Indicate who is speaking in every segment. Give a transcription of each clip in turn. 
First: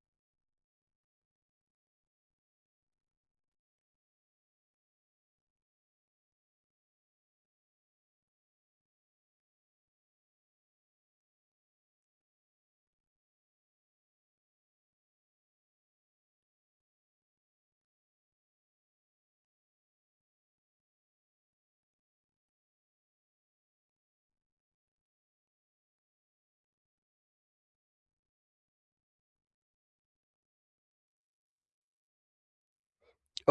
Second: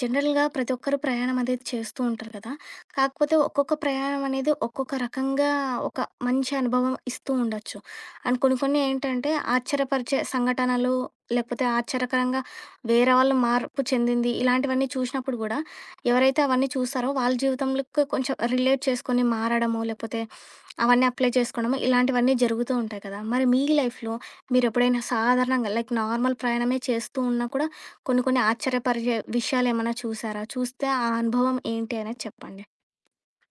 Speaker 1: జనరల్‌గా ప్రతి ఒక్కరు ప్రయాణం అనేది చేస్తూ ఉంటారు కదా! కాకపోతే ఒక్కొక్క ప్రయాణం అనేది ఒక్కొక్క రకంగా ఒక మంచి అనుభవం ఇస్తూ ఉండొచ్చు. అండ్ కొన్ని కొన్ని ఏంటంటే ఆశ్చర్యపరిచే సంఘటనలు, లేకపోతే ఆశ్చర్యకరంగా వేరే వాళ్ళు మార్పు చెందింది ఇలాంటివన్నీ చూసినప్పుడు గూడా ఎవరైతే అవన్నీ చూస్తారో వాళ్ళ జీవితంలోకి కొంచెం రిలేట్ చేసుకొని మారడమో, లేకపోతే అవన్నీ అప్లై చేసుకోవడమో ఇలాంటివన్నీ జరుగుతూ ఉంటాయి కదా! మరి మీ లైఫ్‌లో మీరెప్పుడైనా సాధారణంగా లైక్ నార్మల్ ప్రయాణమే చేస్తూ ఉన్నా కూడా కొన్ని కొన్ని ఆశ్చర్యపరిచే విషయాలేమన్నా చూసారా? చూస్తే ఆ అనుభవం ఏంటి అనేది చెప్పండి?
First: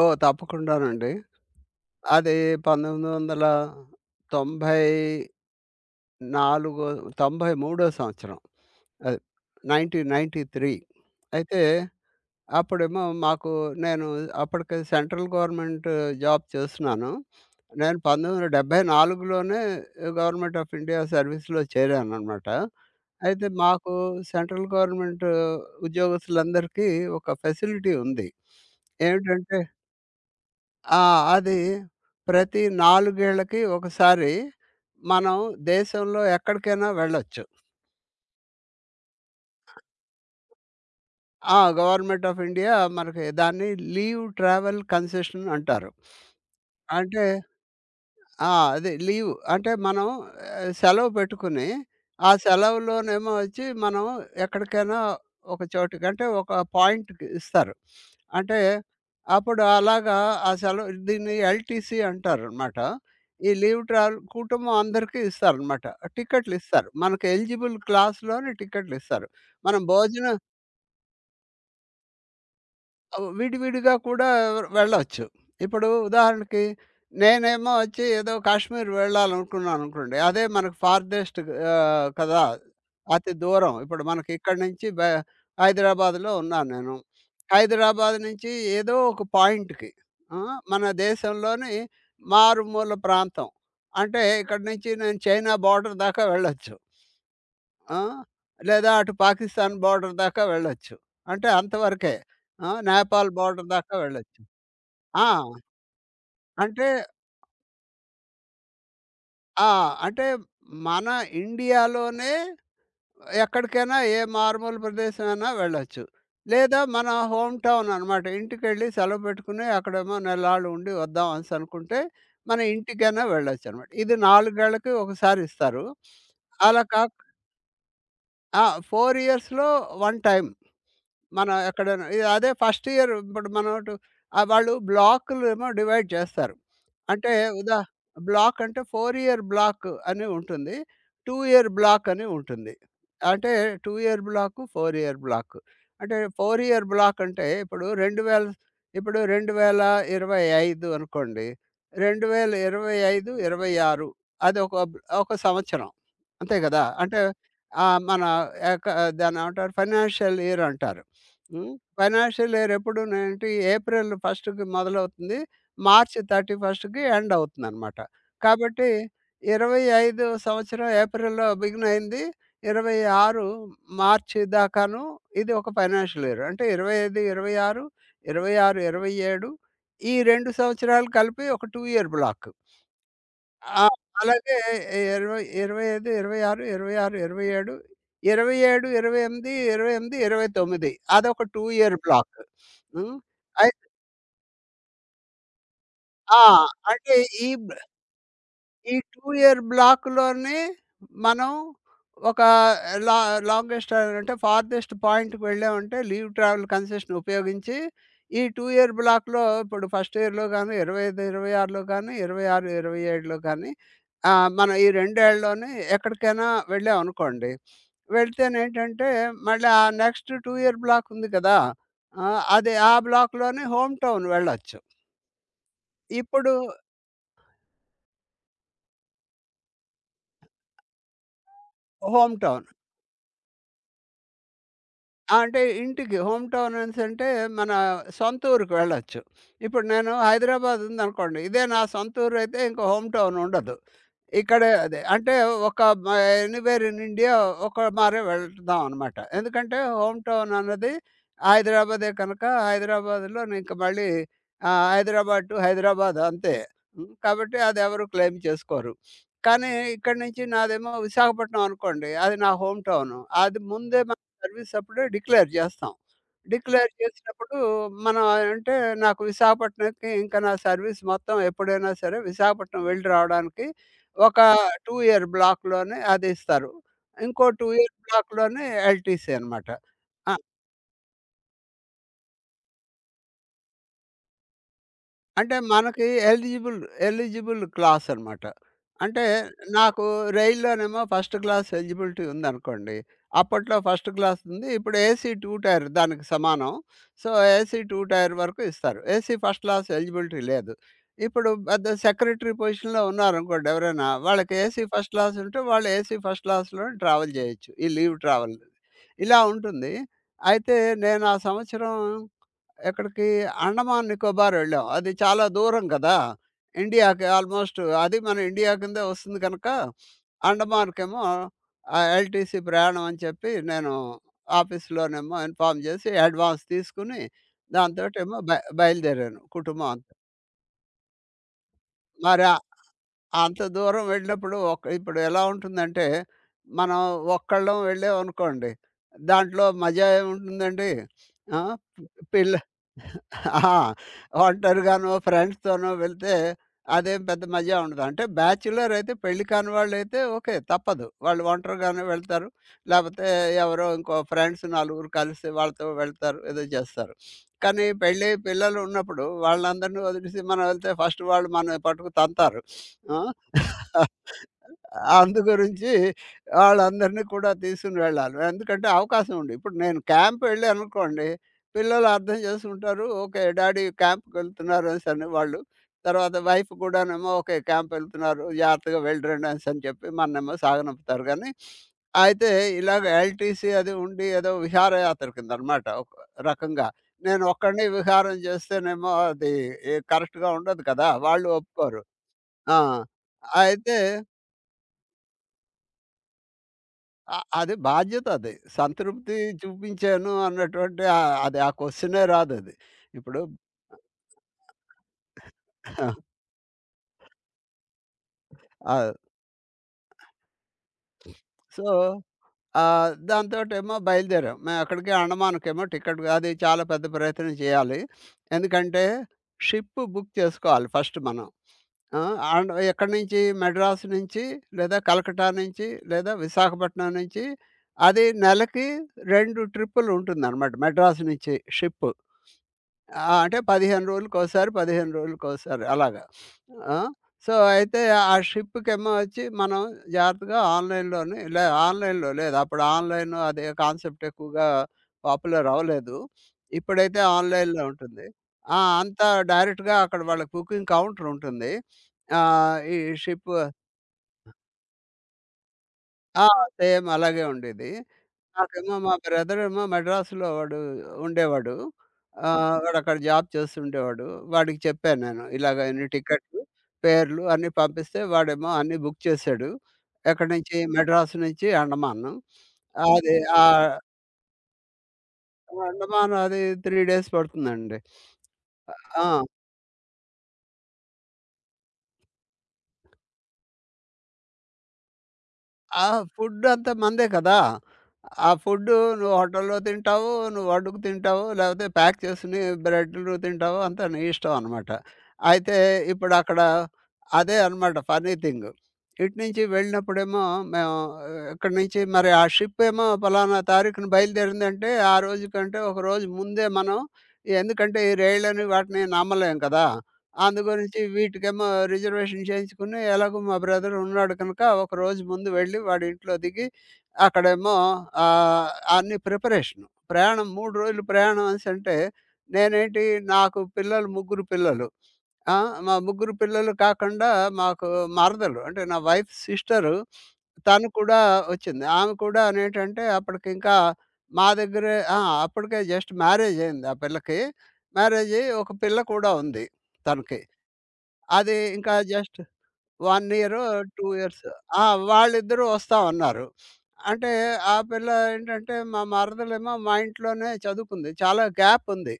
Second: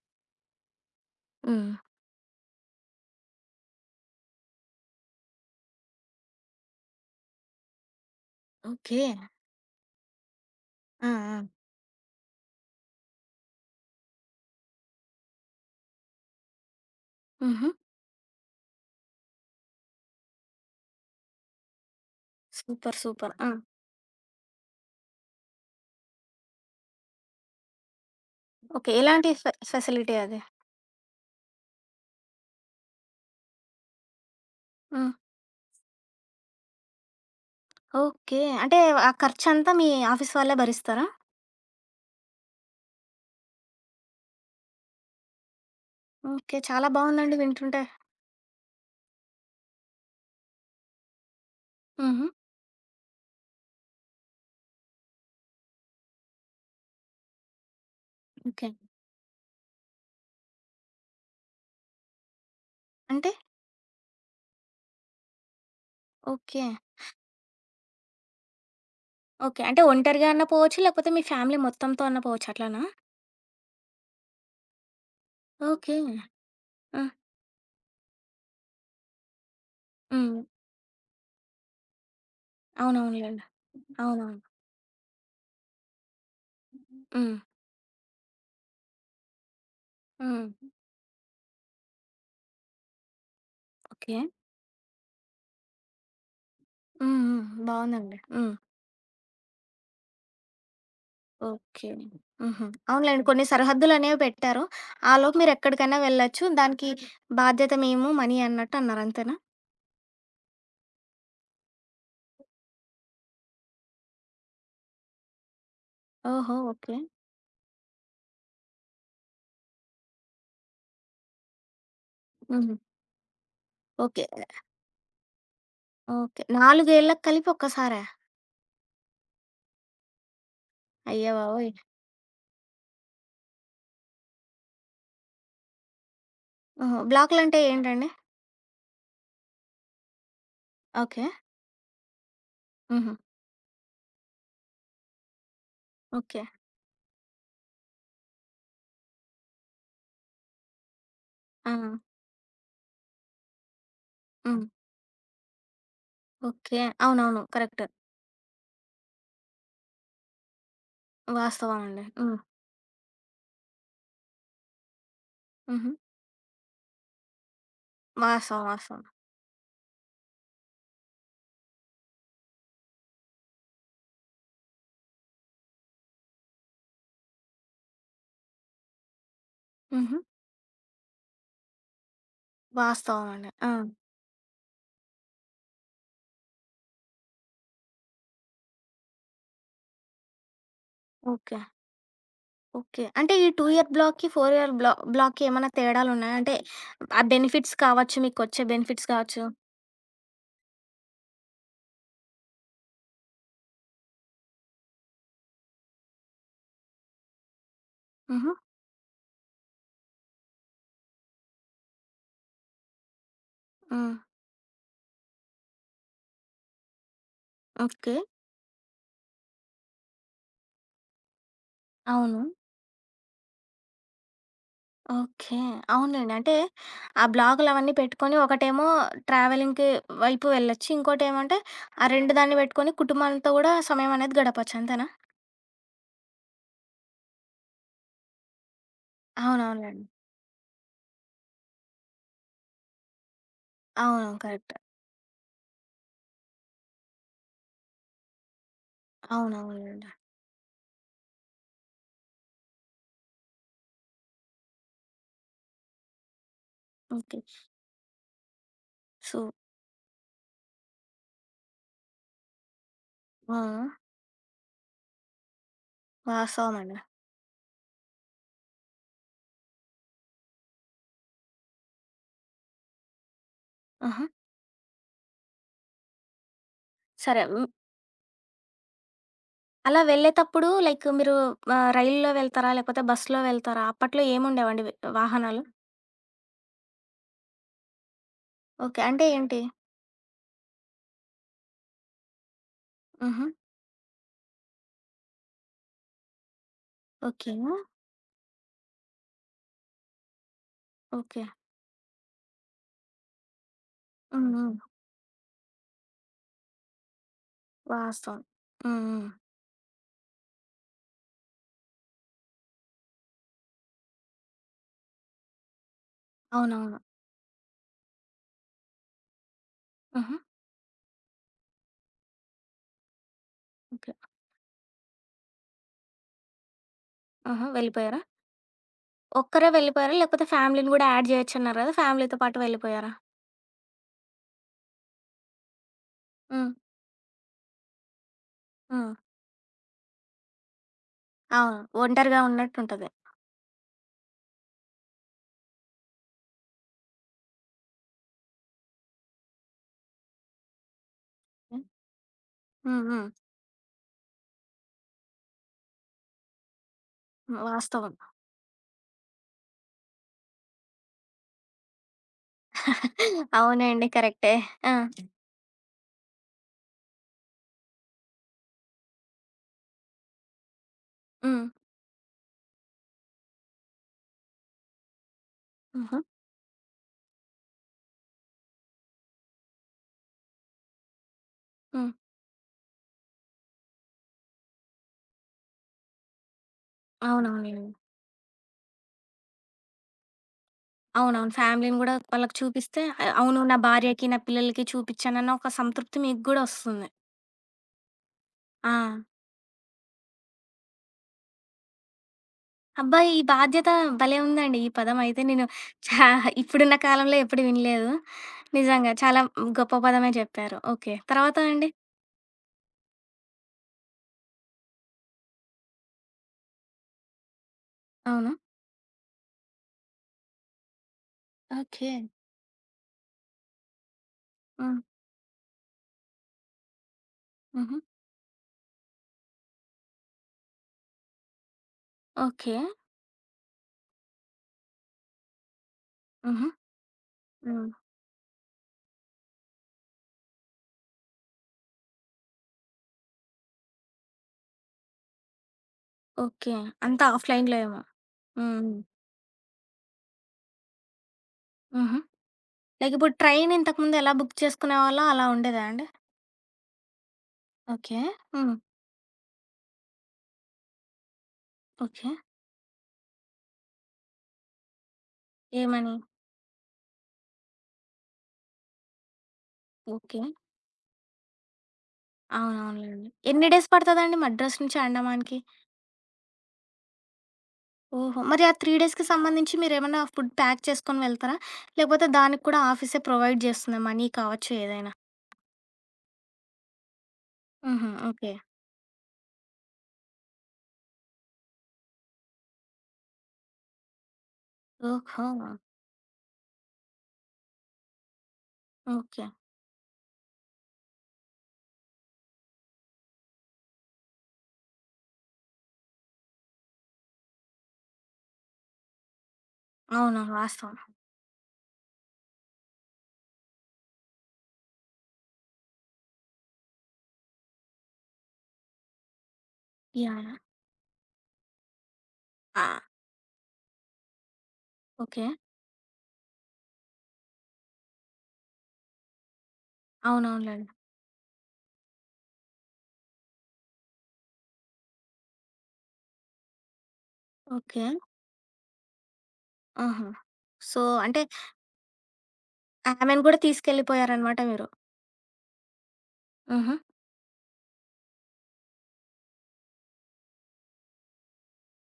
Speaker 2: ఓహ్! తప్పకుండానండి.
Speaker 1: హ్మ్.
Speaker 2: అది 1994 93 సంవత్సరం.
Speaker 1: ఓకే.
Speaker 2: అది 1993
Speaker 1: ఆ! ఆ!
Speaker 2: అయితే అప్పుడేమో మాకు నేను అప్పటికి సెంట్రల్ గవర్నమెంట్ జాబ్ చేస్తున్నాను.
Speaker 1: హుహు.
Speaker 2: నేను 1974లోనే గవర్నమెంట్ ఆఫ్ ఇండియా సర్వీస్‌లో చేరాననమాట.
Speaker 1: సూపర్. సూపర్.
Speaker 2: అయితే
Speaker 1: ఆ!
Speaker 2: మాకు సెంట్రల్ గవర్నమెంట్ ఉద్యోగస్తులందరికీ ఒక ఫెసిలిటీ ఉంది.
Speaker 1: ఓకే. ఎలాంటి ఫె
Speaker 2: ఏమిటంటే
Speaker 1: ఫెసిలిటీ అది?
Speaker 2: ఆ! అది ప్రతి నాలుగేళ్లకి ఒకసారి
Speaker 1: హ్మ్.
Speaker 2: మనం దేశంలో ఎక్కడికైనా వెళ్ళొచ్చు.
Speaker 1: ఓకే. అంటే ఆ ఖర్చంతా మీ ఆఫీస్ వాళ్ళే భరిస్తారా?
Speaker 2: గవర్నమెంట్ ఆఫ్ ఇండియా మనకి దాన్ని లీవ్ ట్రావెల్ కన్సెషన్ అంటారు.
Speaker 1: ఓకే. చాలా
Speaker 2: అంటే
Speaker 1: బావుందండి వింటుంటే.
Speaker 2: ఆ! అది లీవ్. అంటే మనం సెలవు పెట్టుకుని,
Speaker 1: హుహు.
Speaker 2: ఆ సెలవులోనేమో వచ్చి మనం ఎక్కడికైనా ఒక చోటుకి అంటే ఒక పాయింట్‌కి ఇస్తారు. అంటే
Speaker 1: ఓకే.
Speaker 2: అప్పుడు అలాగా ఆ సెలవు దీన్ని ఎల్‌టీసీ అంటారనమాట.
Speaker 1: అంటే
Speaker 2: ఈ లీవ్ ట్రావెల్ కుటుంబం అందరికీ ఇస్తారనమాట.
Speaker 1: ఓకే.
Speaker 2: టికెట్లిస్తారు. మనకు ఎలిజిబుల్ క్లాస్‌లోని టికెట్లిస్తారు.
Speaker 1: ఓకే. అంటే
Speaker 2: మనం
Speaker 1: ఒంటరిగా
Speaker 2: భోజనం
Speaker 1: అన్నా పోవచ్చు, లేకపోతే మీ ఫ్యామిలీ మొత్తంతో అన్నా పోవచ్చు అట్లానా?
Speaker 2: విడివిడిగా కూడా వెళ్ళొచ్చు. ఇప్పుడు
Speaker 1: ఓకే.
Speaker 2: ఉదాహరణకి
Speaker 1: ఆ!
Speaker 2: నేనేమో వచ్చి ఏదో కాశ్మీర్ వెళ్ళాలనుకున్నాననుకోండి.
Speaker 1: హ్మ్.
Speaker 2: అదే మనకు ఫార్దెస్ట్ కదా! అతి
Speaker 1: అవునవునులెండి.
Speaker 2: దూరం. ఇప్పుడు మనకి
Speaker 1: అవునవును.
Speaker 2: ఇక్కడి నుంచి బ హైదరాబాద్‌లో ఉన్నాను నేను.
Speaker 1: హ్మ్.
Speaker 2: హైదరాబాద్ నుంచి ఏదో ఒక పాయింట్‌కి ఆ!
Speaker 1: హ్మ్.
Speaker 2: మన దేశంలోని మారుమూల ప్రాంతం.
Speaker 1: ఓకే.
Speaker 2: అంటే ఇక్కడి నుంచి నేను చైనా బోర్డర్ దాకా వెళ్ళొచ్చు.
Speaker 1: హ్మ్. హ్మ్.
Speaker 2: ఆ!
Speaker 1: బావుందండి. హ్మ్.
Speaker 2: లేదా అటు పాకిస్తాన్ బోర్డర్ దాకా వెళ్ళొచ్చు. అంటే
Speaker 1: ఓకే.
Speaker 2: అంతవరకే.
Speaker 1: హుహు. అవునులెండి.
Speaker 2: నేపాల్
Speaker 1: కొన్ని
Speaker 2: బోర్డర్ దాకా
Speaker 1: సరిహద్దులనేవి
Speaker 2: వెళ్ళొచ్చు.
Speaker 1: పెట్టారు.
Speaker 2: ఆ!
Speaker 1: ఆలోపు మీరెక్కడికైనా వెళ్ళొచ్చు.
Speaker 2: అంటే
Speaker 1: దానికి బాధ్యత మేము, మనీ అన్నట్టు అన్నారు. అంతేనా?
Speaker 2: ఆ! అంటే మన ఇండియాలోనే ఎక్కడికైనా ఏ మారుమూల ప్రదేశమైనా వెళ్ళొచ్చు.
Speaker 1: ఓహో!
Speaker 2: లేదా
Speaker 1: ఓకే.
Speaker 2: మన హోమ్ టౌన్ అనమాట. ఇంటికెళ్ళి సెలవు పెట్టుకుని అక్కడేమో నెల్లాళ్ళు ఉండి వద్దాం అనేసి అనుకుంటే మన
Speaker 1: హుహు.
Speaker 2: ఇంటికైనా వెళ్ళొచ్చనమాట. ఇది
Speaker 1: ఓకే.
Speaker 2: 4 ఏళ్ళకి ఒకసారి ఇస్తారు.
Speaker 1: ఓకే.
Speaker 2: అలా
Speaker 1: 4
Speaker 2: కాక
Speaker 1: ఏళ్ళకి కలిపి ఒక్కసారా?
Speaker 2: ఆ! 4 ఇయర్స్‌లో 1 టైమ్.
Speaker 1: అయ్య
Speaker 2: మనం
Speaker 1: బాబోయ్!
Speaker 2: ఎక్కడైనా ఇది అదే ఫస్ట్ ఇయర్ ఇప్పుడు మనం టు వాళ్ళు బ్లాకులేమో డివైడ్ చేస్తారు.
Speaker 1: ఓహో!
Speaker 2: అంటే
Speaker 1: బ్లాక్‌లంటే
Speaker 2: ఉదా
Speaker 1: ఏంటండి?
Speaker 2: బ్లాక్ అంటే 4 ఇయర్ బ్లాక్ అని ఉంటుంది.
Speaker 1: ఓకే.
Speaker 2: 2 ఇయర్ బ్లాక్ అని ఉంటుంది.
Speaker 1: హుహు.
Speaker 2: అంటే 2 ఇయర్ బ్లాకు, 4 ఇయర్ బ్లాకు. అంటే
Speaker 1: ఓకే.
Speaker 2: 4 ఇయర్ బ్లాక్ అంటే ఇప్పుడు 2025 అనుకోండి.
Speaker 1: ఆ!
Speaker 2: 2025, 26 అది
Speaker 1: హ్మ్.
Speaker 2: ఒక సంవత్సరం. అంతే
Speaker 1: ఓకే.
Speaker 2: కదా! అంటే
Speaker 1: అవునవును. కరెక్ట్.
Speaker 2: ఆహ్, మన ఎక దాన్నేమంటారు ఫైనాన్షియల్ ఇయర్ అంటారు. హ్మ్.
Speaker 1: వాస్తవం అండి. హ్మ్.
Speaker 2: ఫైనాన్షియల్ ఇయర్ ఎప్పుడునంటే ఏప్రిల్ ఫస్ట్‌కి మొదలవుతుంది.
Speaker 1: హుహు.
Speaker 2: మార్చ్ 31కి ఎండ్ అవుతుందనమాట.
Speaker 1: వాస్తవం.
Speaker 2: కాబట్టి
Speaker 1: వాస్తవం.
Speaker 2: 25 సంవత్సరం ఏప్రిల్‌లో బిగిన్ అయింది. 26 మార్చి దాకాను ఇది ఒక ఫైనాన్షియల్ ఇయర్. అంటే 25, 26, 26, 27 ఈ
Speaker 1: హుహు.
Speaker 2: 2 సంవత్సరాలు కలిపి ఒక 2 ఇయర్ బ్లాక్.
Speaker 1: వాస్తవం అండి. ఆ!
Speaker 2: ఆ! అలాగే 20, 25, 26, 26, 27, 27, 28, 28, 29 అదొక
Speaker 1: ఓకే.
Speaker 2: 2 year block.
Speaker 1: ఓకే.
Speaker 2: హ్మ్.
Speaker 1: అంటే ఈ 2
Speaker 2: అయి
Speaker 1: ఇయర్ బ్లాక్‌కి, 4 ఇయర్ బ్లాక్‌కి ఏమన్నా తేడాలున్నాయా?
Speaker 2: ఆ!
Speaker 1: అంటే
Speaker 2: అంటే
Speaker 1: ఆ
Speaker 2: ఈ
Speaker 1: బెనిఫిట్స్ కావచ్చు, మీకొచ్చే
Speaker 2: ఈ
Speaker 1: బెనిఫిట్స్
Speaker 2: 2
Speaker 1: కావచ్చు.
Speaker 2: ఇయర్ బ్లాక్‌లోనే మనం ఒక లా లాంగెస్ట్ అంటే ఫార్దెస్ట్ పాయింట్‌కి వెళ్ళామంటే లీవ్ ట్రావెల్ కన్సెషన్ ఉపయోగించి, ఈ
Speaker 1: హుహు.
Speaker 2: 2 ఇయర్ బ్లాక్‌లో ఇప్పుడు ఫస్ట్ ఇయర్‌లో గాని, 25, 26లో గాని, 26, 27లో గాని
Speaker 1: హ్మ్.
Speaker 2: మనం ఈ రెండేళ్ళలోనే ఎక్కడికైనా వెళ్ళామనుకోండి.
Speaker 1: ఓకే.
Speaker 2: వెళ్తేనేంటంటే మళ్ళీ ఆ నెక్స్ట్ 2 ఇయర్ బ్లాక్ ఉంది కదా!
Speaker 1: అవును.
Speaker 2: అది ఆ బ్లాక్‌లోనే హోమ్ టౌన్ వెళ్ళొచ్చు.
Speaker 1: ఓకే. అవునులెండి. అంటే
Speaker 2: ఇప్పుడు
Speaker 1: ఆ బ్లాగులవన్నీ పెట్టుకొని ఒకటేమో ట్రావెలింగ్‌కి వైపు వెళ్ళొచ్చు. ఇంకోటేమంటే ఆ 2
Speaker 2: హోమ్
Speaker 1: దాన్ని
Speaker 2: టౌన్.
Speaker 1: పెట్టుకొని కుటుంబంతో కూడా సమయం అనేది గడపొచ్చు. అంతేనా?
Speaker 2: అంటే ఇంటికి హోమ్ టౌన్ అనేసంటే మన సొంత ఊరికి వెళ్ళొచ్చు. ఇప్పుడు
Speaker 1: అవునవునులెండి.
Speaker 2: నేను హైదరాబాద్ ఉందనుకోండి. ఇదే నా సొంత ఊరైతే ఇంక హోమ్ టౌన్ ఉండదు.
Speaker 1: అవునవును.
Speaker 2: ఇక్కడ
Speaker 1: కరెక్ట్.
Speaker 2: అదే. అంటే ఒక మ ఎనీవేర్ ఇన్ ఇండియా ఒక మారే వెళ్దాం అనమాట. ఎందుకంటే
Speaker 1: అవునవునులెండి.
Speaker 2: హోమ్ టౌన్ అన్నది హైదరాబాదే కనుక హైదరాబాద్‌లో ఇంక మళ్ళీ హైదరాబాద్ టు హైదరాబాద్ అంతే.
Speaker 1: ఓకే.
Speaker 2: కాబట్టి అది ఎవరు క్లెయిమ్ చేసుకోరు.
Speaker 1: సో
Speaker 2: కానీ ఇక్కడి నుంచి నాదేమో విశాఖపట్నం అనుకోండి. అది నా హోమ్ టౌన్.
Speaker 1: ఆ!
Speaker 2: అది ముందే మనం సర్వీస్ అప్పుడే డిక్లేర్ చేస్తాం. డిక్లేర్
Speaker 1: వాస్తవమండి.
Speaker 2: చేసినప్పుడు మనం అంటే నాకు విశాఖపట్నంకి ఇంకా నా సర్వీస్ మొత్తం ఎప్పుడైనా సరే విశాఖపట్నం వెళ్లి రావడానికి
Speaker 1: ఆహా!
Speaker 2: ఒక 2 ఇయర్ బ్లాక్‌లోనే అదిస్తారు.
Speaker 1: సరే.
Speaker 2: ఇంకో
Speaker 1: హ్మ్.
Speaker 2: 2 ఇయర్ బ్లాక్‌లోనే ఎల్‌టీసీ అనమాట.
Speaker 1: అలా
Speaker 2: ఆ!
Speaker 1: వెళ్ళేతప్పుడు లైక్ మీరు ఆహ్, రైలులో వెళ్తారా? లేకపోతే బస్సులో వెళ్తారా? అప్పట్లో ఏముండేవండి
Speaker 2: అంటే
Speaker 1: వాహనాలు?
Speaker 2: మనకి ఎలిజిబుల్ ఎలిజిబుల్ క్లాస్ అనమాట.
Speaker 1: ఓకే.
Speaker 2: అంటే
Speaker 1: అంటే ఏంటి?
Speaker 2: నాకు రైల్‌లోనేమో ఫస్ట్ క్లాస్ ఎలిజిబిలిటీ ఉందనుకోండి.
Speaker 1: హుహు.
Speaker 2: అప్పట్లో ఫస్ట్ క్లాస్ ఉంది. ఇప్పుడు ఏసీ 2 టైర్ దానికి సమానం. So,
Speaker 1: okay.
Speaker 2: ఏసీ 2 టైర్ వరకు ఇస్తారు. ఏసీ ఫస్ట్ క్లాస్ ఎలిజిబిలిటీ లేదు.
Speaker 1: ఓకే.
Speaker 2: ఇప్పుడు పెద్ద సెక్రటరీ పొజిషన్‌లో ఉన్నారనుకోండి ఎవరైనా,
Speaker 1: హ్మ్.
Speaker 2: వాళ్ళకి
Speaker 1: హ్మ్.
Speaker 2: ఏసీ ఫస్ట్ క్లాస్ ఉంటే వాళ్ళు ఏసీ ఫస్ట్ క్లాస్‌లోనే ట్రావెల్ చేయొచ్చు. ఈ లీవ్
Speaker 1: వాస్తవం.
Speaker 2: ట్రావెల్.
Speaker 1: హ్మ్. హ్మ్.
Speaker 2: ఇలా ఉంటుంది. అయితే నేను ఆ సంవత్సరం ఎక్కడికి? అండమాన్ నికోబార్ వెళ్ళాం. అది చాలా దూరం కదా!
Speaker 1: అవునవును.
Speaker 2: ఇండియాకి ఆల్మోస్ట్ అది మన ఇండియా కిందే వస్తుంది గనక,
Speaker 1: హుహు.
Speaker 2: అండమాన్‌కేమో ఎల్‌టీసీ ప్రయాణం అని చెప్పి నేను
Speaker 1: ఓకే.
Speaker 2: ఆఫీస్‌లోనేమో ఇన్ఫార్మ్ చేసి, అడ్వాన్స్ తీసుకొని
Speaker 1: ఆహా! వెళ్ళిపోయారా?
Speaker 2: దాంతోటేమో బ బయలుదేరాను
Speaker 1: ఒక్కరే
Speaker 2: కుటుంబం
Speaker 1: వెళ్ళిపోయారా?
Speaker 2: అంతా.
Speaker 1: లేకపోతే ఫ్యామిలీని గూడా యాడ్ జేయొచ్చన్నారు గదా! ఫ్యామిలీతో
Speaker 2: మరి
Speaker 1: పాటు వెళ్ళిపోయారా?
Speaker 2: అంత దూరం వెళ్ళినప్పుడు ఇప్పుడు ఎలా ఉంటుందంటే,
Speaker 1: హ్మ్.
Speaker 2: మనం ఒక్కళ్ళం వెళ్ళామనుకోండి,
Speaker 1: హ్మ్.
Speaker 2: దాంట్లో మజా ఏముంటుందండి? ఆ!
Speaker 1: అవును. ఒంటరిగా
Speaker 2: పిల్ల
Speaker 1: ఉన్నట్టుంటది.
Speaker 2: ఆ! ఒంటరిగానో, ఫ్రెండ్స్‌తోనో వెళ్తే అదేం పెద్ద మజా ఉండదు. అంటే బ్యాచిలర్ అయితే పెళ్లి కాని వాళ్ళైతే ఓకే. తప్పదు. వాళ్ళు
Speaker 1: హ్మ్.
Speaker 2: ఒంటరిగానే వెళ్తారు.
Speaker 1: హ్మ్.
Speaker 2: లేపోతే ఎవరో ఇంకో ఫ్రెండ్స్ నలుగురు కలిసి వాళ్ళతో వెళ్తారు. ఏదో చేస్తారు. కానీ
Speaker 1: వాస్తవం.
Speaker 2: పెళ్లయి పిల్లలు ఉన్నప్పుడు వాళ్ళందరిని వదిలేసి మనం వెళ్తే ఫస్ట్ వాళ్ళు మనల్ని పట్టుకు తంతారు. ఆ?
Speaker 1: అవునండి. కరెక్టే. ఆ!
Speaker 2: అందు గురించి వాళ్ళందరినీ కూడా తీసుకుని వెళ్ళాలి. ఎందుకంటే అవకాశం ఉంది. ఇప్పుడు నేను క్యాంప్ వెళ్ళాననుకోండి,
Speaker 1: హ్మ్.
Speaker 2: పిల్లలు అర్థం చేసుకుంటారు. ఓకే. డాడీ క్యాంప్‌కెళ్తున్నారు అనేసని వాళ్ళు.
Speaker 1: హుహు.
Speaker 2: తర్వాత వైఫ్ కూడానేమో ఓకే. క్యాంపెళ్తున్నారు. జాగ్రత్తగా వెళ్ళిరండి అనేసని చెప్పి మననేమో సాగనంపుతారు గానీ,
Speaker 1: హ్మ్.
Speaker 2: అయితే ఇలాగ ఎల్టీసీ అది ఉండి ఏదో విహారయాత్ర కిందనమాట ఒక రకంగా. నేను ఒక్కడిని
Speaker 1: అవునవునులెండి.
Speaker 2: విహారం చేస్తేనేమో అది కరెక్ట్‌గా ఉండదు కదా! వాళ్ళు
Speaker 1: అవునవును. ఫ్యామిలీ‌ని
Speaker 2: ఒప్పుకోరు.
Speaker 1: గూడా వాళ్ళకి
Speaker 2: ఆ!
Speaker 1: చూపిస్తే ఆహ్, అవును నా
Speaker 2: అయితే
Speaker 1: భార్యకి, నా పిల్లలకి చూపిచ్చానన్న ఒక సంతృప్తి మీకు గూడా ఒస్తుంది.
Speaker 2: అది బాధ్యతది.
Speaker 1: ఆ!
Speaker 2: సంతృప్తి చూపించాను అన్నటువంటి అది ఆ క్వెషనే రాదది.
Speaker 1: అబ్బా! ఈ
Speaker 2: ఇప్పుడు
Speaker 1: బాధ్యత భలే ఉందండి. ఈ పదం అయితే నేను చా ఇప్పుడున్న కాలంలో ఎప్పుడు వినలేదు.
Speaker 2: ఆ!
Speaker 1: నిజంగా చాలా గొప్ప పదమే చెప్పారు. ఓకే. తర్వాత
Speaker 2: సో
Speaker 1: అండి?
Speaker 2: ఆహ్, దాంతోటేమో బయలుదేరాం. మేమక్కడికి అండమాన్‌కేమో టికెట్ అది చాలా పెద్ద ప్రయత్నం చేయాలి.
Speaker 1: అవును.
Speaker 2: ఎందుకంటే షిప్ బుక్ చేసుకోవాలి ఫస్ట్ మనం.
Speaker 1: ఓకే.
Speaker 2: ఆ! అండ్ ఎక్కడి నుంచి మద్రాసు నుంచి లేదా
Speaker 1: హ్మ్.
Speaker 2: కలకట్టా నుంచి లేదా విశాఖపట్నం నుంచి
Speaker 1: హుహు.
Speaker 2: అది నెలకి 2 ట్రిప్పులుంటుందనమాట మద్రాసు నుంచి షిప్పు.
Speaker 1: ఓకే.
Speaker 2: అంటే 15 రోజులకోసారి, 15 రోజులకోసారి అలాగా.
Speaker 1: హుహు.
Speaker 2: ఆ! సో,
Speaker 1: హ్మ్.
Speaker 2: అయితే ఆ షిప్‌కేమో వచ్చి మనం జాగ్రత్తగా ఆన్‌లైన్‌లో లేదు. అప్పుడు ఆన్‌లైన్ అదే కాన్సెప్ట్ ఎక్కువగా పాపులర్ అవ్వలేదు.
Speaker 1: ఓకే.
Speaker 2: ఇప్పుడైతే
Speaker 1: అంతా ఆఫ్‌లైన్‌లో
Speaker 2: ఆన్‌లైన్‌లో
Speaker 1: ఏమో.
Speaker 2: ఉంటుంది.
Speaker 1: హ్మ్.
Speaker 2: అంతా డైరెక్ట్‌గా అక్కడ వాళ్ళ బుకింగ్ కౌంటర్ ఉంటుంది.
Speaker 1: హుహు.
Speaker 2: ఆహ్, ఈ
Speaker 1: లైక్ ఇప్పుడు
Speaker 2: షిప్
Speaker 1: ట్రైన్ ఇంతకుముందు ఎలా బుక్ చేసుకునేవాళ్ళో అలా ఉండేదా అండి?
Speaker 2: ఆ! సేమ్ అలాగే ఉండేది.
Speaker 1: ఓకే. హ్మ్.
Speaker 2: నాకేమో మా బ్రదర్ ఏమో మెడ్రాస్‌లో వాడు ఉండేవాడు.
Speaker 1: ఓకే.
Speaker 2: వాడక్కడ జాబ్ చేస్తుండేవాడు. వాడికి చెప్పాను నేను. ఇలాగ ఇన్ని
Speaker 1: ఏమని?
Speaker 2: టికెట్లు, పేర్లు అన్నీ పంపిస్తే వాడేమో అన్నీ బుక్ చేసాడు.
Speaker 1: ఓకే.
Speaker 2: ఎక్కడి నుంచి? మెడ్రాస్ నుంచి అండమాను.
Speaker 1: అవునవునులేండి.
Speaker 2: అది
Speaker 1: ఎన్ని డేస్
Speaker 2: ఆహ్,
Speaker 1: పడతదండి మద్రాస్ నుంచి అండమాన్‌కి?
Speaker 2: అండమాన్ అది 3 డేస్ పడుతుందండి.
Speaker 1: ఓహో! మరి ఆ 3 డేస్‌కి
Speaker 2: ఆ!
Speaker 1: సంబంధించి మీరేమన్నా ఫుడ్ ప్యాక్ చేసుకొని వెళ్తారా? లేకపోతే దానికి కూడా ఆఫీసే ప్రొవైడ్ చేస్తుందా? మనీ కావచ్చు ఏదైనా?
Speaker 2: ఆ! ఫుడ్ అంతా మనదే కదా!
Speaker 1: హుహు.
Speaker 2: ఆ
Speaker 1: ఓకే.
Speaker 2: ఫుడ్డు నువ్వు హోటల్‌లో తింటావు, నువ్వు వండుకు తింటావు, లేకపోతే ప్యాక్ చేసుకొని బ్రెడ్‌లు తింటావు అంతా నీ ఇష్టం అనమాట.
Speaker 1: ఓహో!
Speaker 2: అయితే ఇప్పుడు అక్కడ అదే అనమాట ఫన్నీ థింగ్. ఇటు
Speaker 1: ఓకే.
Speaker 2: నుంచి వెళ్ళినప్పుడేమో మేము ఇక్కడి నుంచి మరి ఆ షిప్ ఏమో పలానా తారీఖున బయలుదేరిందంటే ఆ రోజు కంటే ఒక రోజు ముందే మనం ఎందుకంటే ఈ రైళ్ళని వాటిని నమ్మలేం కదా!
Speaker 1: అవునవును.
Speaker 2: అందు
Speaker 1: వాస్తవం.
Speaker 2: గురించి వీటికేమో రిజర్వేషన్ చేయించుకుని, ఎలాగో మా బ్రదర్ ఉన్నాడు కనుక, ఒక రోజు ముందు వెళ్ళి వాడి ఇంట్లో దిగి, అక్కడేమో ఆహ్, అన్ని ప్రిపరేషను.
Speaker 1: యాహ్!
Speaker 2: ప్రయాణం
Speaker 1: యాహ్!
Speaker 2: 3 రోజులు ప్రయాణం అనేసంటే,
Speaker 1: ఆ!
Speaker 2: నేనేంటి నాకు పిల్లలు, ముగ్గురు పిల్లలు.
Speaker 1: ఓకే.
Speaker 2: ఆ! మా ముగ్గురు పిల్లలు కాకుండా మాకు మరదలు అంటే నా వైఫ్ సిస్టరు, తను
Speaker 1: అవునవునులేండి.
Speaker 2: కూడా వచ్చింది. ఆమె కూడా నేంటంటే అప్పటికింకా మా దగ్గరే అప్పటికే జస్ట్ మ్యారేజ్ అయింది ఆ పిల్లకి.
Speaker 1: ఓకే.
Speaker 2: మ్యారేజ్ అయ్యి ఒక పిల్ల కూడా ఉంది.
Speaker 1: ఆహా!
Speaker 2: తనకి.
Speaker 1: సో, అంటే
Speaker 2: అది ఇంకా జస్ట్ 1
Speaker 1: ఆమెను కూడా
Speaker 2: ఇయరో, 2 ఇయర్స్.
Speaker 1: తీసుకెళ్ళిపోయారనమాట మీరు.
Speaker 2: ఆ! వాళ్ళిద్దరూ వస్తామన్నారు.
Speaker 1: హుహు.
Speaker 2: అంటే ఆ పిల్ల ఏంటంటే, మా మరదలేమో మా ఇంట్లోనే చదువుకుంది. చాలా గ్యాప్ ఉంది.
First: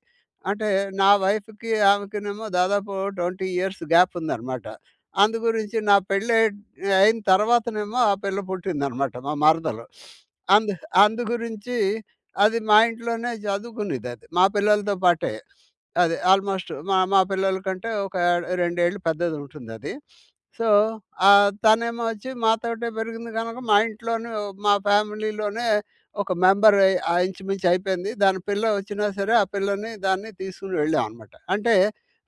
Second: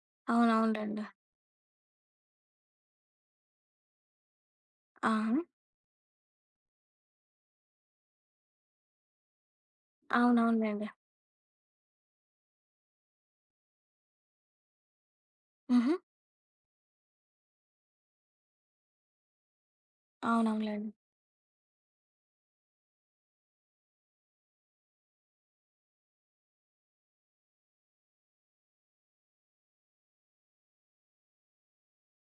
Speaker 2: అంటే
Speaker 1: అవునవునులేండి.
Speaker 2: నా వైఫ్‌కి, ఆమెకినేమో దాదాపు 20 ఇయర్స్ గ్యాప్ ఉందనమాట.
Speaker 1: ఆ!
Speaker 2: అందు గురించి నా పెళ్ళి అయిన తర్వాతనేమో ఆ పిల్ల పుట్టిందనమాట మా మరదలు. అందు
Speaker 1: అవునవునులేండి.
Speaker 2: అందు గురించి అది మా ఇంట్లోనే చదువుకునేదది. మా పిల్లలతో పాటే.
Speaker 1: హుహు.
Speaker 2: అది ఆల్‌మోస్ట్ మా మా పిల్లల కంటే ఒక 2 ఏళ్ళు పెద్దదుంటుందది. సో,
Speaker 1: అవునవునులేండి.
Speaker 2: తనేమో వచ్చి మాతోటే పెరిగింది గనక మా ఇంట్లోనే మా ఫ్యామిలీలోనే ఒక మెంబర్ అయి ఇంచుమించు అయిపోయింది. దాని పిల్ల వచ్చినా సరే ఆ పిల్లని దాన్ని తీసుకొని వెళ్ళామనమాట. అంటే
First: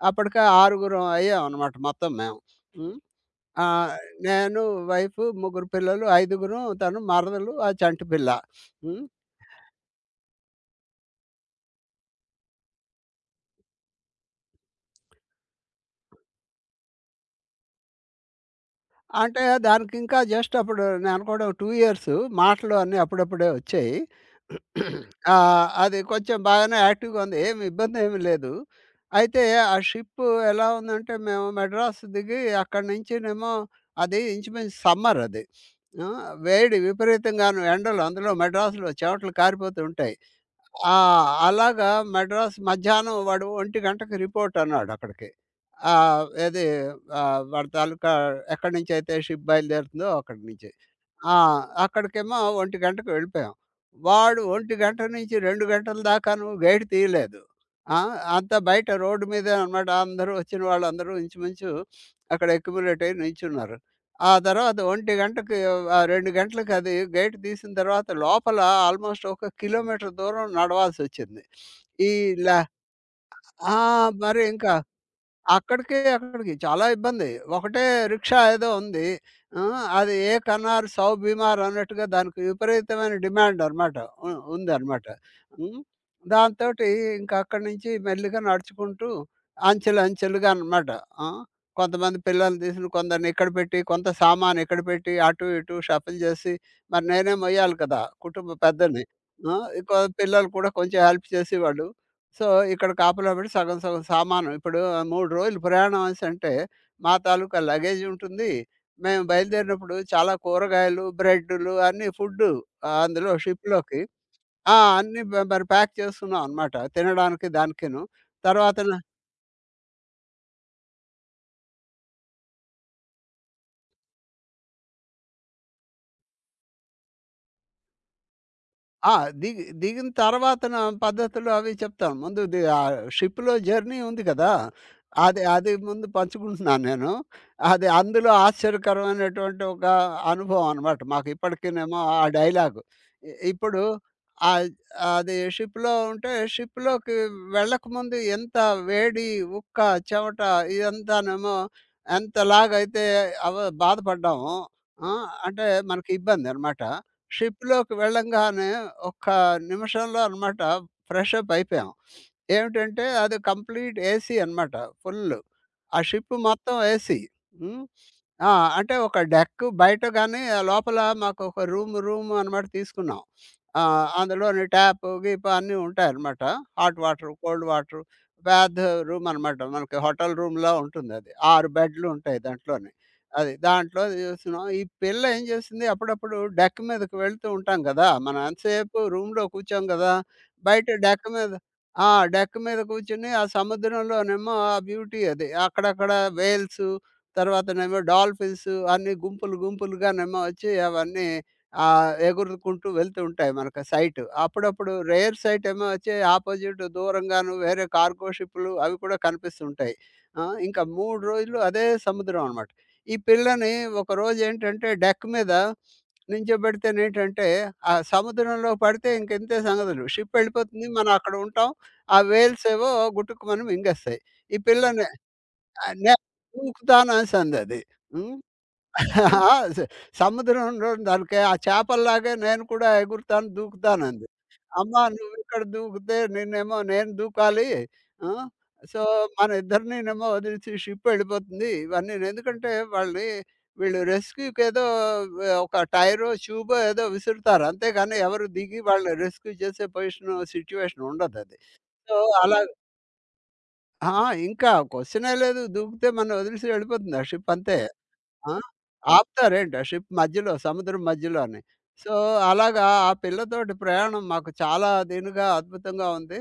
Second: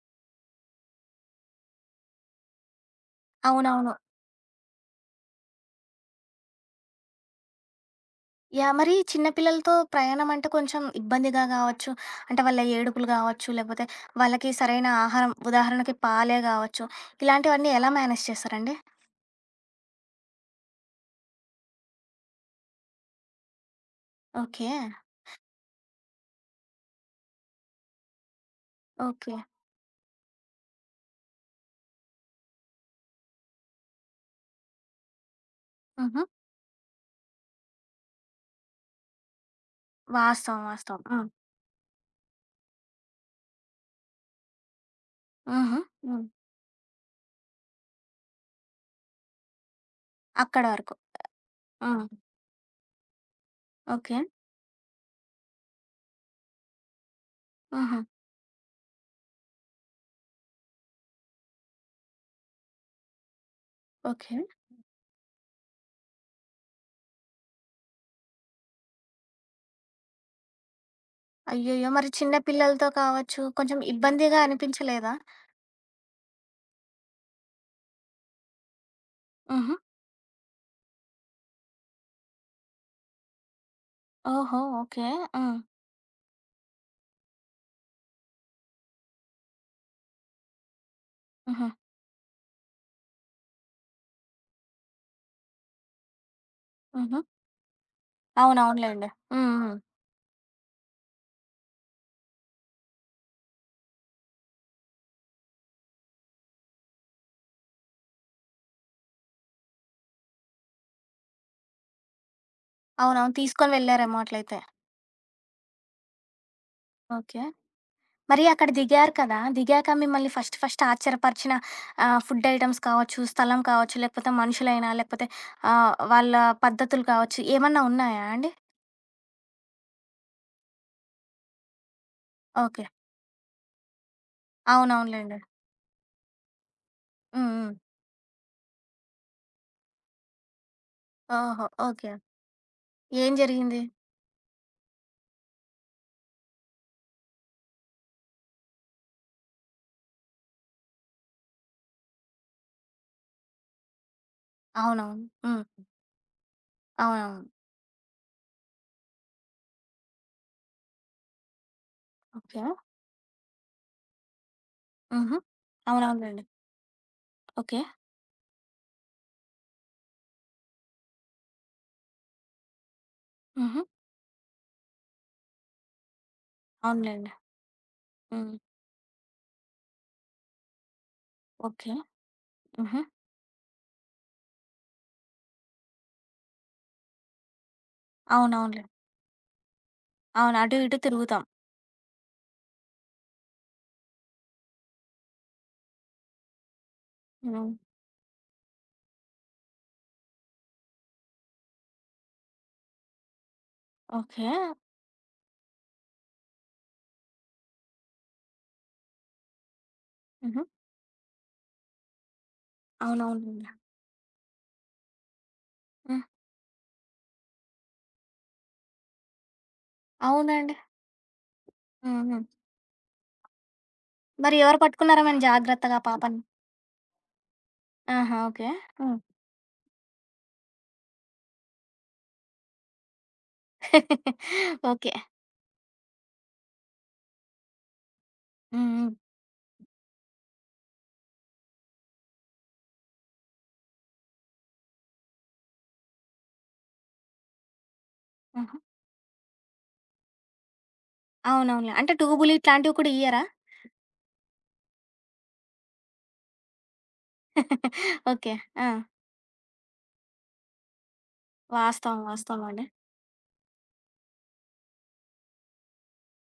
Speaker 2: అప్పటికి ఆరుగురం అయ్యామనమాట మొత్తం మేము. హ్మ్. ఆహ్,
Speaker 1: అవునవును.
Speaker 2: నేను, వైఫ్, ముగ్గురు పిల్లలు, ఐదుగురం, తను మరదలు, ఆ చంటి పిల్ల.
Speaker 1: యాహ్! మరి
Speaker 2: హ్మ్.
Speaker 1: చిన్న పిల్లలతో ప్రయాణం అంటే కొంచెం ఇబ్బందిగా గావచ్చు. అంటే వాళ్ళ ఏడుపులు గావచ్చు, లేకపోతే వాళ్ళకి సరైన ఆహారం ఉదాహరణకి పాలే గావచ్చు. ఇలాంటివన్నీ ఎలా మేనేజ్ చేస్తారండి?
Speaker 2: అంటే దానికింకా జస్ట్ అప్పుడు నేననుకోవడం 2 ఇయర్స్. మాటలు అన్నీ అప్పుడప్పుడే వచ్చాయి.
Speaker 1: ఓకే.
Speaker 2: అది కొంచెం బాగానే యాక్టివ్‌గా ఉంది. ఏమి ఇబ్బందేమి లేదు.
Speaker 1: ఓకే.
Speaker 2: అయితే ఆ షిప్ ఎలా ఉందంటే మేము మెడ్రాస్ దిగి అక్కడి నుంచినేమో అది ఇంచుమించు సమ్మర్ అది. ఆ!
Speaker 1: హుహు.
Speaker 2: వేడి విపరీతంగాను ఎండలు అందులో మెడ్రాస్‌లో చెమటలు కారిపోతూ ఉంటాయి.
Speaker 1: వాస్తవం.
Speaker 2: ఆ!
Speaker 1: వాస్తవం. హ్మ్.
Speaker 2: అలాగా మెడ్రాస్ మధ్యాహ్నం వాడు 1 గంటకి రిపోర్ట్ అన్నాడు అక్కడికి.
Speaker 1: హుహు. హ్మ్.
Speaker 2: ఆహ్, ఏది వాడి తాలూకా ఎక్కడి నుంచైతే షిప్ బయలుదేరుతుందో అక్కడి
Speaker 1: అక్కడి
Speaker 2: నుంచి.
Speaker 1: వరకు.
Speaker 2: ఆ!
Speaker 1: హ్మ్.
Speaker 2: అక్కడికేమో 1:00కి వెళ్ళిపోయాం.
Speaker 1: ఓకే.
Speaker 2: వాడు 1:00 నుంచి 2 గంటల దాకాను గేటు తీయలేదు. ఆ!
Speaker 1: హుహు.
Speaker 2: అంతా బయట రోడ్డు మీదే అనమాట. అందరూ వచ్చిన వాళ్ళందరూ ఇంచుమించు అక్కడ అక్యుమిలేట్ అయ్యి నిల్చున్నారు. ఆ
Speaker 1: ఓకే.
Speaker 2: తర్వాత 1:00కి 2 గంటలకి అది గేటు తీసిన తర్వాత లోపల ఆల్‌మోస్ట్ ఒక కిలోమీటర్ దూరం నడవాల్సొచ్చింది.
Speaker 1: అయ్యయ్యో! మరి
Speaker 2: ఈ
Speaker 1: చిన్న
Speaker 2: లా
Speaker 1: పిల్లలతో కావచ్చు,
Speaker 2: ఆ!
Speaker 1: కొంచెం ఇబ్బందిగా
Speaker 2: మరి ఇంకా
Speaker 1: అనిపించలేదా?
Speaker 2: అక్కడికి చాలా ఇబ్బంది. ఒకటే రిక్షా ఏదో ఉంది. ఆ!
Speaker 1: హుహు.
Speaker 2: అది ఏ కన్నార్ సౌ బీమార్ అన్నట్టుగా దానికి విపరీతమైన డిమాండ్ అనమాట. ఉ
Speaker 1: ఓహో!
Speaker 2: ఉందనమాట.
Speaker 1: ఓకే. హ్మ్.
Speaker 2: హ్మ్. దాంతోటి ఇంక అక్కడి నుంచి మెల్లిగా నడుచుకుంటూ అంచెలు అంచెలుగా అనమాట. ఆ!
Speaker 1: హుహు.
Speaker 2: కొంతమంది పిల్లల్ని తీసుకొని కొందరిని ఇక్కడ పెట్టి, కొంత సామాను ఇక్కడ పెట్టి, అటు ఇటు షఫుల్ చేసి మరి
Speaker 1: హుహు.
Speaker 2: నేనే మొయ్యాలి కదా! కుటుంబ పెద్దని.
Speaker 1: అవునవునులెండి. హ్మ్.
Speaker 2: ఆ!
Speaker 1: హ్మ్.
Speaker 2: ఇంకో పిల్లలు కూడా కొంచెం హెల్ప్ చేసేవాళ్ళు. సో, ఇక్కడ కాపలా పెట్టి సగం సగం సామాను ఇప్పుడు 3 రోజులు ప్రయాణం అనేసంటే, మా తాలూకా లగేజ్ ఉంటుంది. మేము బయలుదేరినప్పుడు చాలా కూరగాయలు, బ్రెడ్‌లు అన్నీ ఫుడ్డు ఆహ్, అందులో
Speaker 1: అవునవును. తీసుకొని
Speaker 2: షిప్‌లోకి
Speaker 1: వెళ్లారేమో అట్లయితే.
Speaker 2: ఆ! అన్నీ మరి ప్యాక్ చేసుకున్నాం అనమాట.
Speaker 1: ఓకే.
Speaker 2: తినడానికి దానికిను.
Speaker 1: మరి అక్కడ
Speaker 2: తర్వాతన
Speaker 1: దిగారు కదా! దిగాక మిమ్మల్ని ఫస్ట్ ఫస్ట్ ఆశ్చర్యపరిచిన ఆహ్, ఫుడ్ ఐటెమ్స్ కావచ్చు, స్థలం కావచ్చు, లేకపోతే మనుషులైనా, లేకపోతే ఆహ్, వాళ్ళ పద్ధతులు కావచ్చు, ఏమన్నా ఉన్నాయా అండి?
Speaker 2: ఆ! దిగి దిగిన తర్వాతన పద్ధతులు అవి చెప్తాను. ముందు
Speaker 1: ఓకే.
Speaker 2: షిప్‌లో జర్నీ ఉంది కదా!
Speaker 1: అవునవునులెండి.
Speaker 2: అది అది ముందు పంచుకుంటున్నాను నేను.
Speaker 1: హ్మ్. హ్మ్.
Speaker 2: అది అందులో ఆశ్చర్యకరమైనటువంటి ఒక అనుభవం అనమాట. మాకు
Speaker 1: ఓహో!
Speaker 2: ఇప్పటికినేమో
Speaker 1: ఓకే.
Speaker 2: ఆ డైలాగు.
Speaker 1: ఏం
Speaker 2: ఇ
Speaker 1: జరిగింది?
Speaker 2: ఇప్పుడు ఆహ్, అది షిప్‌లో ఉంటే షిప్‌లోకి వెళ్ళకముందు ఎంత వేడి, ఉక్క, చెమట ఇదంతానేమో ఎంతలాగైతే అవ బాధపడ్డామో ఆ!
Speaker 1: అవునవును. హ్మ్.
Speaker 2: అంటే మనకి ఇబ్బందనమాట.
Speaker 1: అవునవును.
Speaker 2: షిప్‌లోకి వెళ్ళంగానే ఒక్క నిమిషంలో అనమాట ఫ్రెష్ అప్ అయిపోయాం.
Speaker 1: ఓకే.
Speaker 2: ఏమిటంటే అది కంప్లీట్ ఏసీ అనమాట
Speaker 1: హుహు.
Speaker 2: ఫుల్లు. ఆ షిప్
Speaker 1: అవునవునులెండి.
Speaker 2: మొత్తం ఏసీ.
Speaker 1: ఓకే.
Speaker 2: హ్మ్. ఆ! అంటే ఒక డెక్ బయట గాని లోపల మాకు ఒక రూమ్, రూమ్ అనమాట తీసుకున్నాం.
Speaker 1: హుహు.
Speaker 2: అందులోని ట్యాప్, గీప్ అన్నీ ఉంటాయన్నమాట. హాట్
Speaker 1: అవునులెండి.
Speaker 2: వాటర్, కోల్డ్ వాటర్
Speaker 1: హ్మ్.
Speaker 2: పెద్ద రూమ్ అనమాట. మనకి హోటల్ రూమ్‌లా ఉంటుందది. 6
Speaker 1: ఓకే.
Speaker 2: బెడ్‌లు ఉంటాయి దాంట్లోని.
Speaker 1: హుహు.
Speaker 2: అది. దాంట్లో అది చూస్తున్నాం. ఈ పిల్ల ఏం చేస్తుంది అప్పుడప్పుడు డెక్ మీదకి వెళ్తూ ఉంటాం కదా! మనం
Speaker 1: అవునవునులే.
Speaker 2: ఎంతసేపు రూమ్‌లో కూర్చోం కదా!
Speaker 1: అవును. అటు
Speaker 2: బయట
Speaker 1: ఇటు
Speaker 2: డెక్
Speaker 1: తిరుగుతాం.
Speaker 2: మీద ఆ! డెక్ మీద కూర్చొని ఆ సముద్రంలోనేమో ఆ బ్యూటీ అది. అక్కడక్కడ వేల్స్
Speaker 1: హ్మ్.
Speaker 2: తర్వాతనేమో డాల్ఫిన్స్ అన్నీ గుంపులు గుంపులుగానేమో వచ్చి అవన్నీ ఎగురుకుంటూ వెళ్తూ ఉంటాయి మనకు సైట్.
Speaker 1: ఓకే.
Speaker 2: అప్పుడప్పుడు రేర్ సైట్ ఏమో వచ్చి ఆపోజిట్ దూరంగాను వేరే కార్గో షిప్‌లు అవి కూడా కనిపిస్తుంటాయి.
Speaker 1: హుహు.
Speaker 2: ఇంకా 3 రోజులు అదే సముద్రం అనమాట. ఈ
Speaker 1: అవునవునులెండి.
Speaker 2: పిల్లని ఒకరోజేంటంటే డెక్ మీద
Speaker 1: హ్మ్.
Speaker 2: నించోబెడితేనేంటంటే, ఆ సముద్రంలో పడితే ఇంకంతే సంగతులు. షిప్
Speaker 1: అవునండి.
Speaker 2: ఎళ్ళిపోతుంది. మనం అక్కడ ఉంటాం. ఆ
Speaker 1: హ్మ్. హ్మ్.
Speaker 2: వేల్స్ ఏవో గుటుక్కుమని మింగేస్తాయి.
Speaker 1: మరి
Speaker 2: ఈ
Speaker 1: ఎవరు
Speaker 2: పిల్లని
Speaker 1: పట్టుకున్నారా మేడం
Speaker 2: ఆహ్,
Speaker 1: జాగ్రత్తగా
Speaker 2: నే
Speaker 1: పాపని?
Speaker 2: దూకుతాను అనేసందది.
Speaker 1: ఆహా!
Speaker 2: హ్మ్.
Speaker 1: ఓకే. హ్మ్.
Speaker 2: ఆ! స సముద్రంలో దొరికే ఆ చేపల్లాగే నేను కూడా ఎగురుతాను, దూకుతానంది. అమ్మా!
Speaker 1: ఓకే.
Speaker 2: నువ్విక్కడ దూకితే నిన్నేమో నేను దూకాలి. ఆ!
Speaker 1: హ్మ్.
Speaker 2: సో,
Speaker 1: హ్మ్.
Speaker 2: మన ఇద్దరినినేమో వదిలేసి షిప్ వెళ్ళిపోతుంది. ఇవన్నీను ఎందుకంటే వాళ్ళని వీళ్ళు రెస్క్యూకేదో ఒక టైరో, ట్యూబో ఏదో విసురుతారు. అంతేగాని ఎవరు
Speaker 1: ఆహా!
Speaker 2: దిగి వాళ్ళని రెస్క్యూ చేసే పొజిషను, సిట్యుయేషన్ ఉండదది.
Speaker 1: అవునవునులే. అంటే
Speaker 2: సో,
Speaker 1: టూబులు
Speaker 2: అలా
Speaker 1: ఇట్లాంటివి కూడా ఇయ్యరా?
Speaker 2: ఆ! ఇంకా క్వెషనే లేదు. దూకితే మనం వదిలేసి వెళ్ళిపోతుంది ఆ షిప్ అంతే.
Speaker 1: ఓకే.
Speaker 2: ఆ!
Speaker 1: ఆ!
Speaker 2: ఆపుతారేంటి ఆ షిప్ మధ్యలో, సముద్రం మధ్యలోని. సో,
Speaker 1: వాస్తవం. వాస్తవం అండి.
Speaker 2: అలాగా ఆ పిల్లతోటి ప్రయాణం మాకు చాలా దీనిగా, అద్భుతంగా ఉంది.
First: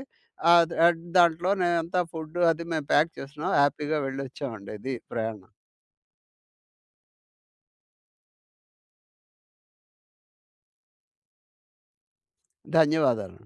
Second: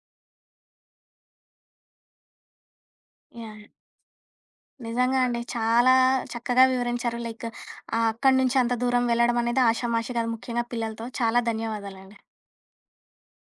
Speaker 2: దాంట్లోనే అంతా ఫుడ్డు అది మేము ప్యాక్ చేసుకున్నాం.
Speaker 1: యాహ్!
Speaker 2: హ్యాపీగా వెళ్ళొచ్చామండి. ఇది
Speaker 1: నిజంగా అండి.
Speaker 2: ప్రయాణం.
Speaker 1: చాలా చక్కగా వివరించారు. లైక్ ఆహ్, అక్కడి నుంచి అంత దూరం వెళ్ళడం అనేది ఆషామాషి కాదు. ముఖ్యంగా పిల్లలతో. చాలా ధన్యవాదాలండి.
Speaker 2: ధన్యవాదాలు.